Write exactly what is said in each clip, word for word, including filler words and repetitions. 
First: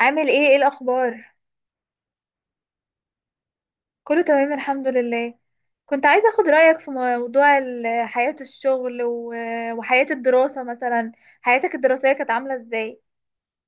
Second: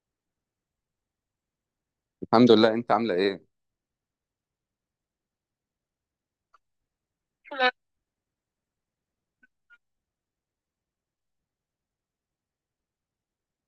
عامل ايه؟ ايه الاخبار؟ الحمد لله. انت عامله ايه؟ كله تمام، الحمد لله. كنت عايزه اخد رايك في موضوع ال- حياه الشغل و- وحياه الدراسه مثلا. حياتك الدراسيه كانت عامله ازاي؟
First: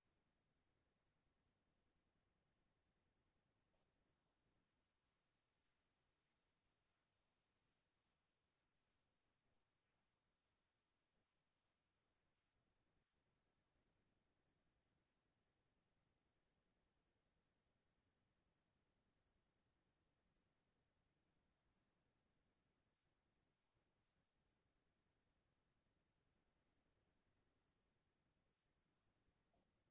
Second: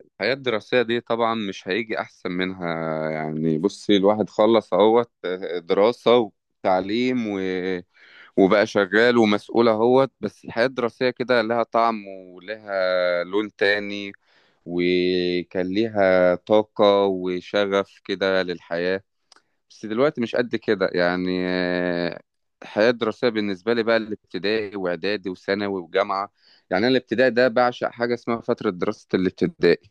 الحياه الدراسيه دي طبعا مش هيجي احسن منها. يعني بصي، الواحد خلص اهوت آه، دراسه وتعليم و... وبقى شغال ومسؤول اهوت. بس الحياه الدراسيه كده لها طعم ولها لون تاني، وكان ليها طاقه وشغف كده للحياه. بس دلوقتي مش قد كده يعني آه، الحياة الدراسية بالنسبة لي بقى الابتدائي وإعدادي وثانوي وجامعة. يعني أنا الابتدائي ده بعشق حاجة اسمها فترة دراسة الابتدائي.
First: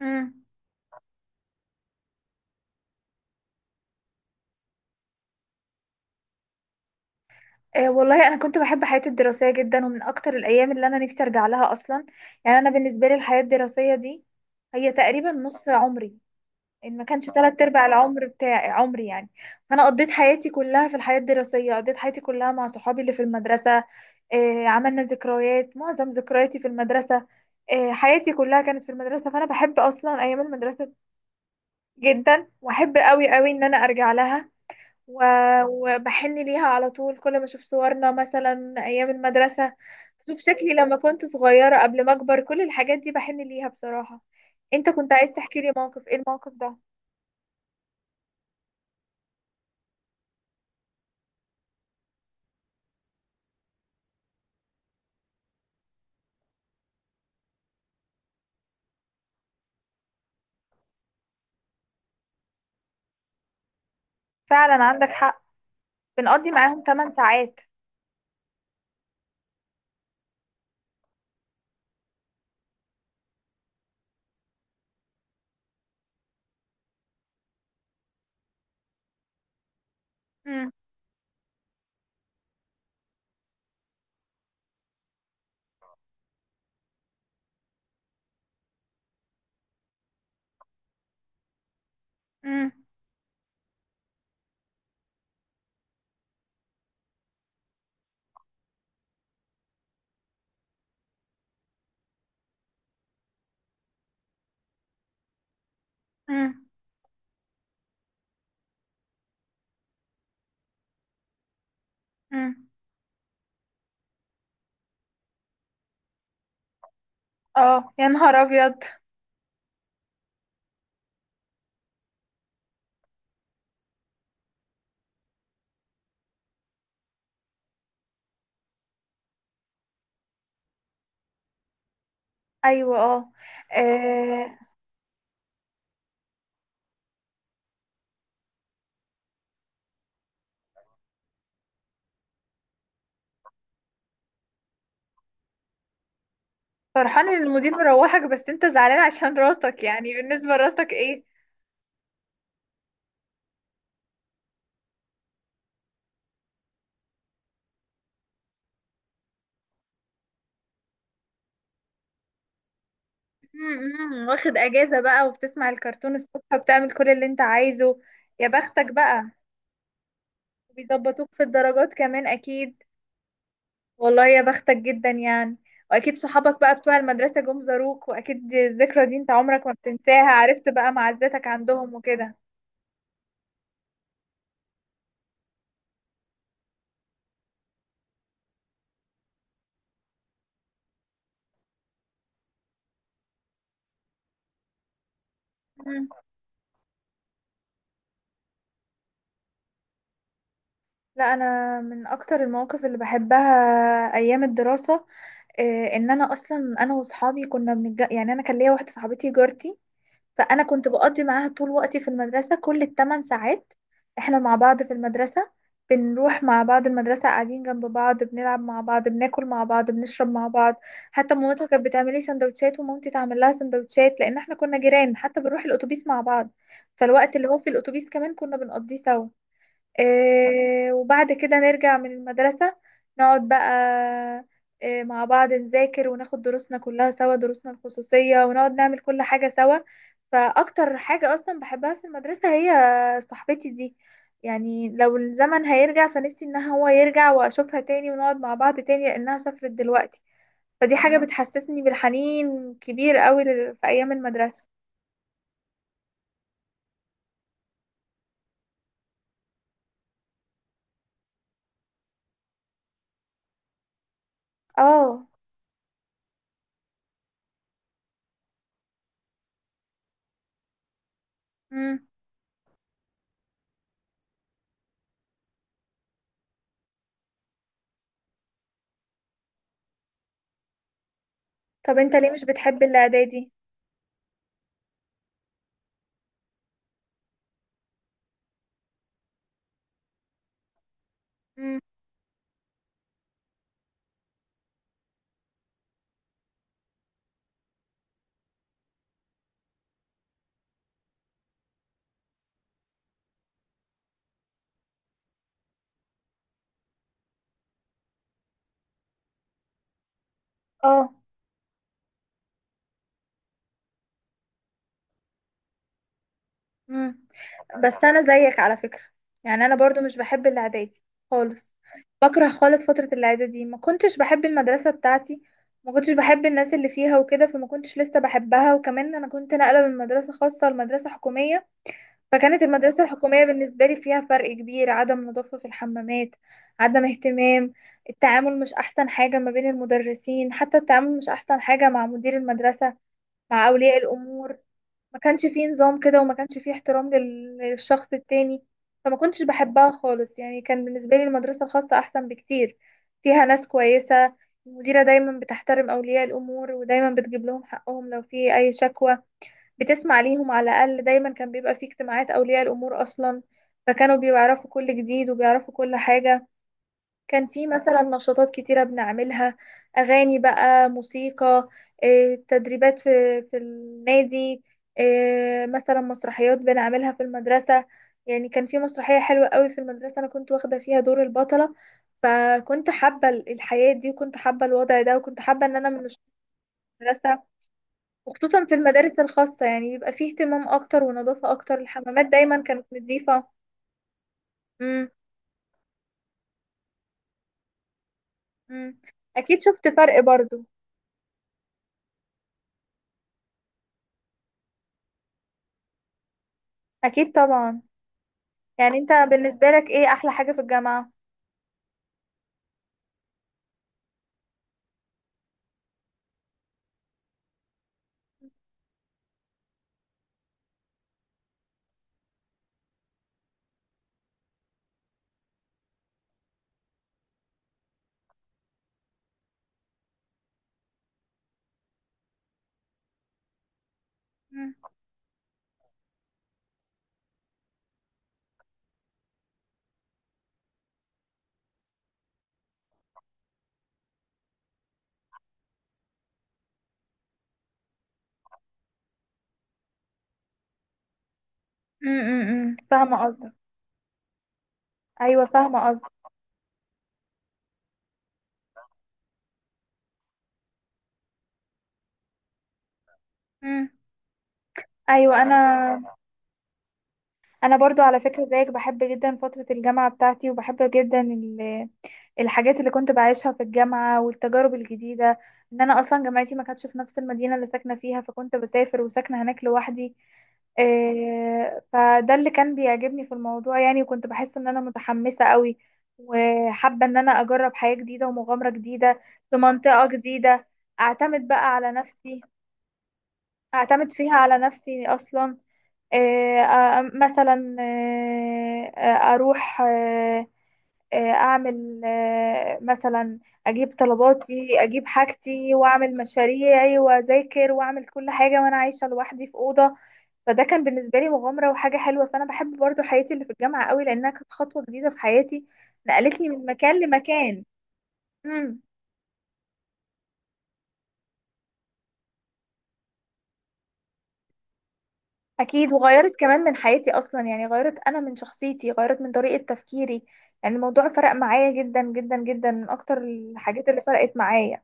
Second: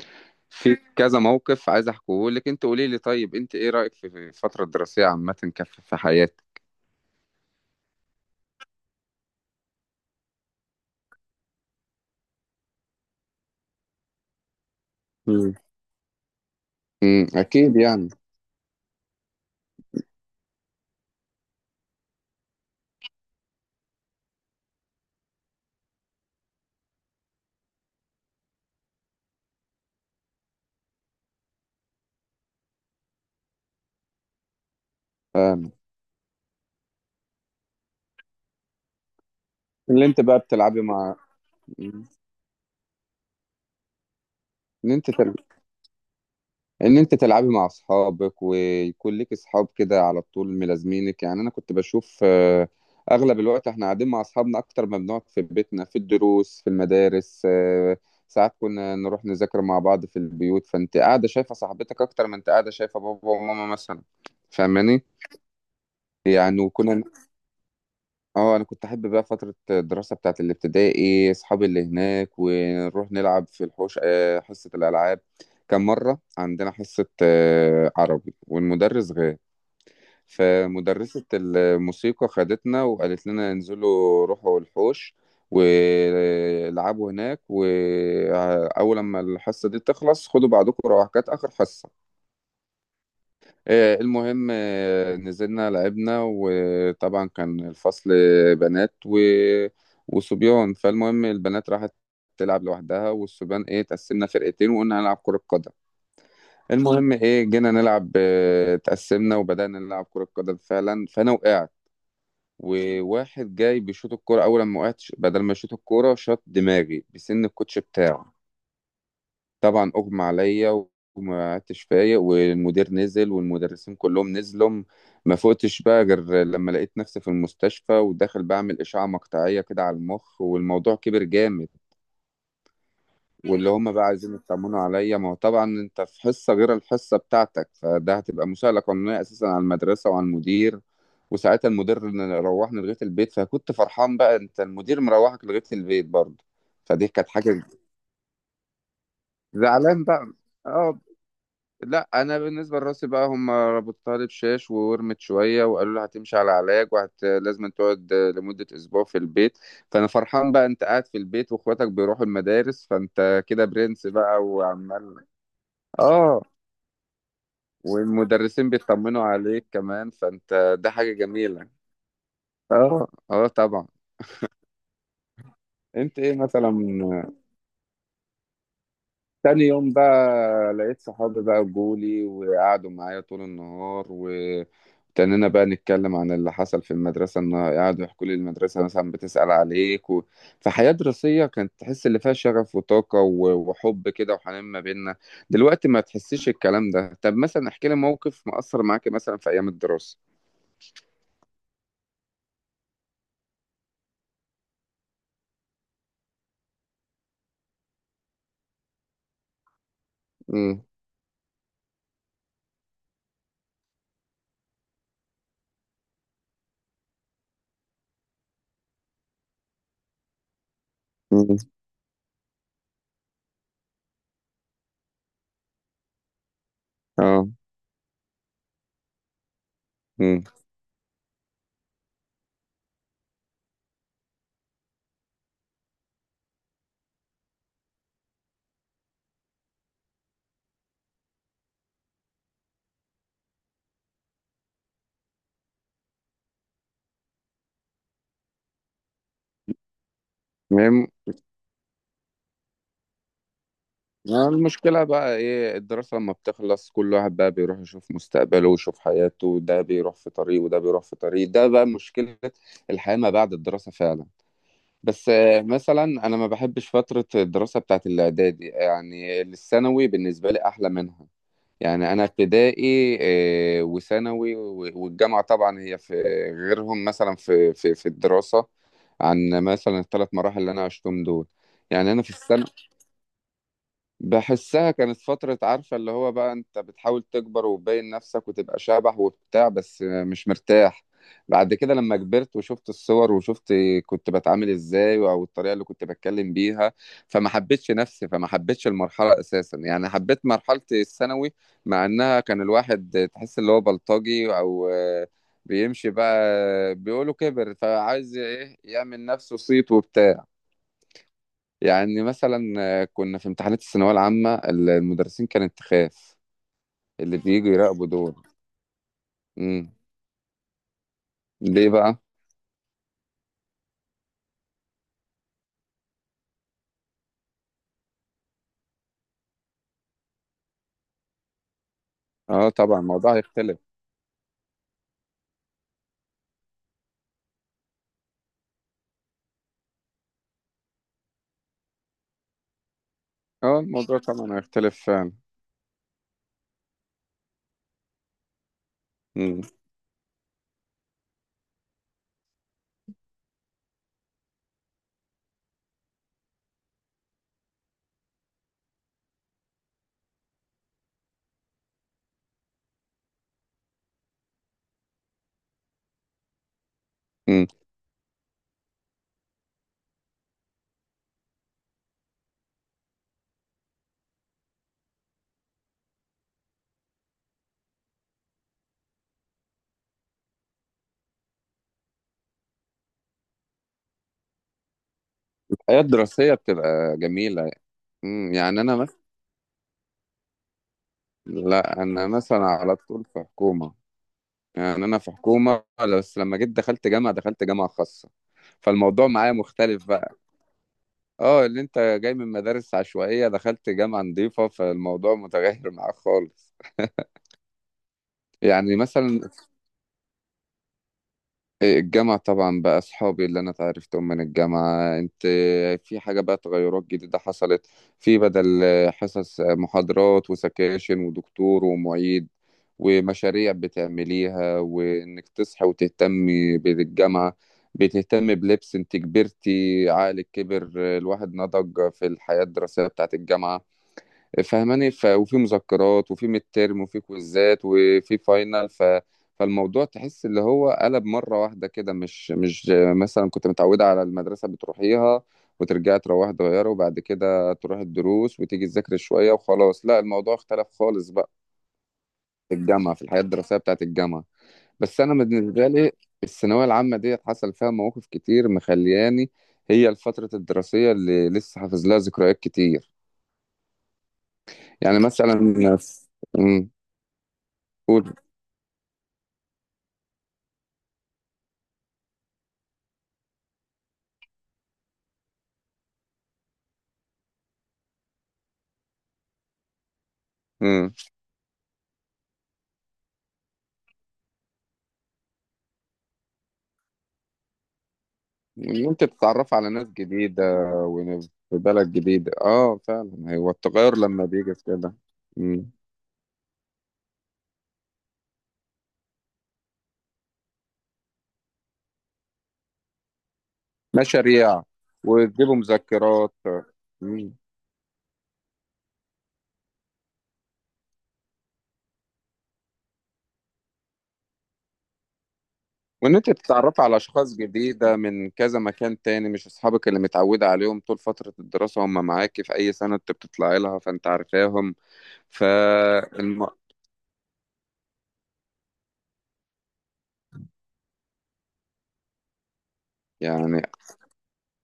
امم. في كذا موقف عايز أحكيه لك. أنت قولي لي، طيب أنت إيه رأيك في في الفترة الدراسية عامة كف في حياتك؟ آه، والله انا كنت بحب حياتي الدراسيه جدا، ومن اكتر الايام اللي انا نفسي ارجع لها اصلا. يعني انا بالنسبه لي الحياه الدراسيه دي هي تقريبا مم. نص عمري، ان ما كانش امم، تلات اكيد ارباع يعني. العمر بتاعي، عمري يعني. فانا قضيت حياتي كلها في الحياه الدراسيه، قضيت حياتي كلها مع صحابي اللي في المدرسه. آه، عملنا ذكريات، معظم ذكرياتي في المدرسه. آه، حياتي كلها كانت في المدرسه، فانا بحب اصلا ايام المدرسه جدا، واحب قوي قوي ان انا ارجع لها. و- وبحن ليها على طول، كل ما اشوف صورنا مثلا ايام المدرسه، اللي انت بقى اشوف شكلي بتلعبي لما مع. كنت صغيره اللي قبل ما اكبر، كل الحاجات دي بحن ليها بصراحه. انت انت كنت عايز تل... تحكي لي موقف، ايه الموقف ده؟ ان انت تلعبي مع اصحابك ويكون لك اصحاب كده على طول ملازمينك. يعني انا كنت بشوف آه، اغلب الوقت احنا قاعدين مع اصحابنا اكتر ما بنقعد في بيتنا، في الدروس في المدارس. آه، ساعات كنا نروح نذاكر مع بعض في البيوت، فانت قاعده شايفه صاحبتك اكتر ما انت قاعده شايفه بابا وماما مثلا. فعلا فاهماني؟ عندك حق. بنقضي يعني معاهم وكنا. 8 ساعات. اه، انا كنت احب بقى فتره الدراسه بتاعت الابتدائي، اصحابي اللي هناك ونروح نلعب في الحوش آه، حصه الالعاب. كان مره عندنا حصه آه، عربي والمدرس غاب، مم. فمدرسه الموسيقى خدتنا وقالت لنا انزلوا روحوا الحوش والعبوا هناك، واول لما الحصه دي تخلص خدوا بعضكم روح، كانت اخر حصه. مم. آه، المهم، آه، نزلنا لعبنا. وطبعا كان الفصل بنات و... وصبيان. فالمهم البنات راحت تلعب لوحدها، والصبيان ايه تقسمنا فرقتين وقلنا هنلعب كرة قدم. مم. المهم ايه جينا نلعب، آه، تقسمنا وبدأنا نلعب كرة قدم فعلا. فانا وقعت، مم. وواحد جاي بيشوط الكرة، اول ما وقعت بدل ما يشوط الكرة شاط دماغي بسن الكوتش اه، يا بتاعه. نهار ابيض. طبعا اغمى عليا وما عدتش فايق. والمدير نزل والمدرسين كلهم نزلوا. ما فقتش بقى غير لما لقيت نفسي في المستشفى وداخل بعمل اشعه مقطعيه كده على المخ، والموضوع كبر جامد. ايوه، اه. واللي هم بقى عايزين آه، يطمنوا عليا، ما هو طبعا انت في حصه غير الحصه بتاعتك، فده هتبقى مساءله قانونيه اساسا على المدرسه وعلى المدير. وساعتها المدير روحني لغايه البيت، فكنت فرحان بقى، انت المدير مروحك لغايه البيت برضه، فدي فرحان كانت ان حاجه. المدير مروحك، بس انت زعلان عشان راسك، زعلان يعني بقى. بالنسبه لراسك اه. ايه؟ لا، انا بالنسبه لراسي بقى، هم ربطتها لي بشاش وورمت شويه وقالوا لي هتمشي على علاج وهت لازم تقعد لمده اسبوع في البيت. فانا فرحان بقى، انت قاعد في البيت واخواتك بيروحوا المدارس، فانت كده مم. برنس مم. بقى واخد اجازة وعمال. بقى، وبتسمع الكرتون الصبح، اه. وبتعمل كل اللي انت عايزه. يا والمدرسين بختك بيطمنوا بقى. عليك كمان، فانت ده حاجه بيظبطوك في جميله. الدرجات كمان اكيد. اه، اه، طبعا. والله يا بختك جدا يعني. واكيد انت ايه صحابك مثلا. بقى بتوع المدرسة جم زاروك، واكيد الذكرى دي انت تاني عمرك ما يوم بتنساها، عرفت بقى بقى لقيت صحابي معزتك بقى عندهم جولي وكده. وقعدوا معايا طول النهار، وابتدينا بقى نتكلم عن اللي حصل في المدرسة، إن قعدوا يحكوا لي المدرسة مثلا بتسأل عليك و... فحياة دراسية كانت تحس اللي فيها شغف وطاقة و... وحب كده وحنان ما بيننا. دلوقتي ما تحسيش الكلام ده. طب مثلا احكي لي موقف مأثر معاك مثلا في أيام الدراسة. لا، انا من اكتر المواقف اللي بحبها ايام الدراسه. إيه، ان انا اصلا، انا واصحابي كنا بنج... يعني انا كان ليا واحده صاحبتي جارتي، فانا امم. كنت بقضي معاها طول وقتي في المدرسه، كل الثمان ساعات. احنا مع بعض في المدرسه، بنروح مع بعض المدرسه، قاعدين جنب بعض، بنلعب مع بعض، بناكل مع بعض، بنشرب مع بعض. حتى امم. مامتها كانت بتعمل لي سندوتشات، ومامتي تعمل لها سندوتشات، لان احنا كنا جيران، حتى بنروح الاتوبيس مع بعض. فالوقت اللي اه. هو في الاتوبيس كمان كنا بنقضيه سوا. آه، وبعد كده نرجع من المدرسة، نقعد بقى آه، مع بعض نذاكر، وناخد دروسنا كلها سوا، دروسنا الخصوصية، ونقعد نعمل كل حاجة سوا. فأكتر حاجة أصلا بحبها في المدرسة هي صاحبتي دي. يعني لو الزمن هيرجع فنفسي إن هو يرجع وأشوفها تاني ونقعد مع بعض تاني، لأنها سافرت دلوقتي. فدي امم. حاجة بتحسسني بالحنين كبير قوي لل- في أيام يعني المدرسة. المشكلة بقى ايه، الدراسة لما بتخلص كل واحد بقى بيروح يشوف مستقبله ويشوف حياته، ده بيروح في طريق وده بيروح في طريق، ده بقى مشكلة. الحياة ما بعد الدراسة فعلا. اه. بس آه، مثلا انا ما بحبش فترة الدراسة بتاعت الاعدادي، يعني الثانوي بالنسبة لي احلى منها. مم. يعني انا ابتدائي آه، وثانوي و- والجامعة طبعا هي في غيرهم. مثلا في في في الدراسة، عن مثلا الثلاث مراحل اللي انا عشتهم دول. طب يعني انت انا في ليه مش السنة بتحب الإعدادي؟ بحسها كانت فترة، عارفة اللي هو بقى انت بتحاول تكبر وتبين نفسك وتبقى شبح وبتاع بس مش مرتاح. بعد مم. كده لما كبرت وشفت الصور وشفت كنت بتعامل ازاي او الطريقة اللي كنت بتكلم بيها، فما حبيتش نفسي، فما حبيتش المرحلة اساسا. يعني حبيت مرحلة الثانوي، مع انها كان الواحد تحس اللي هو بلطجي او آه، بيمشي بقى، بيقولوا كبر فعايز ايه يعمل نفسه صيت وبتاع. اه. يعني مثلا آه، كنا في امتحانات الثانوية العامة ال- المدرسين كانت تخاف مم. اللي بييجوا بس يراقبوا انا دول. زيك على فكرة، يعني انا امم. برضو مش بحب الاعدادي خالص. ليه بقى؟ بكره خالص فترة الاعدادي دي، ما كنتش بحب المدرسة بتاعتي، ما كنتش بحب الناس اللي فيها وكده، فما كنتش لسه بحبها، وكمان انا كنت ناقلة من مدرسة خاصة لمدرسة حكومية. فكانت اه طبعا المدرسة الموضوع الحكومية هيختلف. بالنسبة لي فيها فرق كبير، عدم نظافة في الحمامات، عدم اهتمام، التعامل مش احسن حاجة ما بين المدرسين، حتى التعامل مش احسن حاجة مع مدير المدرسة، مع اه اولياء الموضوع طبعا الامور. هيختلف ما فعلا. كانش فيه نظام كده، وما كانش فيه احترام لل- للشخص التاني. فما كنتش امم. بحبها خالص، يعني كان بالنسبة لي المدرسة الخاصة أحسن بكتير. فيها ناس كويسة، المديرة دايما بتحترم أولياء الأمور، ودايما بتجيب لهم حقهم لو في أي شكوى، بتسمع ليهم على الأقل، دايما كان بيبقى فيه اجتماعات أولياء الأمور أصلا، فكانوا بيعرفوا كل جديد وبيعرفوا كل حاجة. كان في امم. مثلا نشاطات كتيرة بنعملها، أغاني بقى، موسيقى، إيه، تدريبات في في النادي، إيه، مثلا مسرحيات بنعملها في المدرسة. يعني كان في مسرحية حلوة قوي في المدرسة، أنا كنت واخدة فيها دور البطلة. فكنت حابة ال- الحياة دي، وكنت حابة الوضع ده، وكنت حابة إن أنا الحياة مش الدراسية في بتبقى المدرسة. جميلة. امم، وخصوصا في يعني أنا المدارس مثلا. الخاصة، يعني بيبقى فيه اهتمام أكتر ونظافة أكتر، لا الحمامات أنا دايما مثلا كانت على طول في نظيفة. حكومة، يعني مم، أنا في حكومة، بس لما جيت دخلت جامعة دخلت جامعة خاصة، مم. فالموضوع معايا أكيد شفت مختلف فرق بقى. برضو. اه، اللي انت جاي من مدارس عشوائية دخلت جامعة نظيفة، فالموضوع متغير معاك خالص. أكيد طبعا. يعني يعني انت مثلا بالنسبة لك ايه احلى حاجة في الجامعة؟ آه، الجامعة طبعا بقى أصحابي اللي أنا اتعرفتهم من الجامعة، أنت في حاجة بقى تغيرات جديدة حصلت. في بدل حصص محاضرات وسكاشن ودكتور ومعيد، ومشاريع بتعمليها، وإنك تصحي وتهتمي بالجامعة، بتهتمي بلبس. أنت كبرتي، عقلك كبر، الواحد نضج في الحياة الدراسية بتاعت الجامعة. مم. فاهماني؟ ف... وفي مذكرات وفي ميد تيرم وفي كويزات وفي فاينل ف... فالموضوع تحس اللي هو قلب مرة واحدة كده مش مش مثلا كنت متعودة على المدرسة بتروحيها وترجعي تروحي تغيري، وبعد كده تروحي الدروس وتيجي تذاكري شوية وخلاص. لا، الموضوع اختلف خالص بقى مم، مم، في مم. الجامعة، في فاهمة الحياة قصدك. الدراسية بتاعت الجامعة. بس أنا ايوه بالنسبة فاهمة قصدك. لي، الثانوية العامة ديت حصل فيها مواقف كتير مخلياني، هي الفترة الدراسية اللي لسه حافظ لها ذكريات كتير. مم. يعني ايوه، مثلا. انا مم. انا برضو على قول. فكرة زيك بحب جدا فترة الجامعة بتاعتي، وبحب جدا ال- الحاجات اللي كنت بعيشها في الجامعة والتجارب الجديدة. ان انا اصلا جامعتي ما كانتش في نفس المدينة اللي ساكنة فيها، فكنت بسافر وساكنة هناك لوحدي. امم. آه، فده اللي كان بيعجبني في الموضوع يعني، وكنت بحس ان انا متحمسة قوي، وحابة ان انا اجرب حياة جديدة ومغامرة ان جديدة انت في تتعرف على ناس منطقة جديده، جديدة. وإن اعتمد في. بقى على بلد نفسي، جديده، اه فعلا، هو اعتمد التغير فيها لما على بيجي في نفسي كده. اصلا. امم. آه، آه، مثلا آه، آه، اروح آه، آه، اعمل آه، مثلا اجيب مشاريع طلباتي، اجيب وتجيبوا حاجتي، واعمل مذكرات. مشاريعي، امم. واذاكر، واعمل كل حاجه وانا عايشه لوحدي في اوضه. فده كان بالنسبه لي مغامره وحاجه حلوه، فانا بحب برضو حياتي اللي في الجامعه قوي، لانها كانت خطوه جديده في حياتي، وان نقلتني انت من مكان تتعرف على اشخاص لمكان. جديده من كذا مم. مكان تاني، مش اصحابك اللي متعوده عليهم طول فتره الدراسه هم معاكي في اي سنه انت بتطلعي لها فانت عارفاهم اكيد، وغيرت كمان فالم... من حياتي اصلا، يعني غيرت انا من شخصيتي، غيرت من طريقة تفكيري. يعني الموضوع فرق معايا جدا جدا جدا، من اكتر يعني الحاجات اللي فرقت معايا.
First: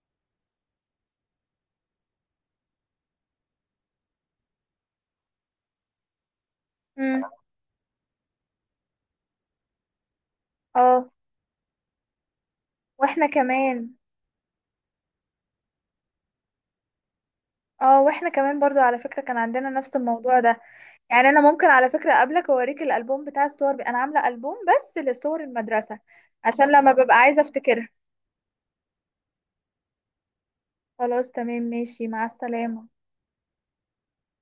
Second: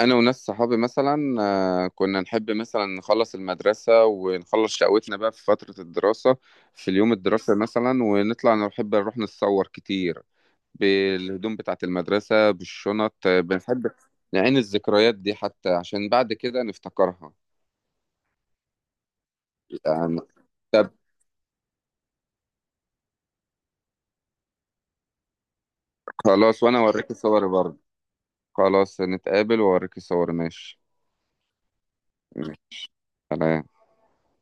انا وناس صحابي مثلا آه، كنا نحب مثلا نخلص المدرسه ونخلص شقوتنا بقى في فتره الدراسه، في اليوم امم. الدراسي مثلا، ونطلع نحب نروح نتصور كتير اه بالهدوم بتاعه المدرسه بالشنط. واحنا آه، كمان بنحب نعين الذكريات دي حتى عشان بعد كده نفتكرها. اه واحنا كمان برضو على فكرة كان عندنا نفس يعني الموضوع ده. طب، يعني انا ممكن على فكرة قبلك اوريك الالبوم بتاع الصور، ب... انا عاملة البوم بس لصور المدرسة، خلاص عشان وانا لما اوريك ببقى عايزة صوري برضه. افتكرها. خلاص نتقابل واوريك صوري، ماشي. خلاص، تمام، ماشي، مع ماشي. السلامة. سلام.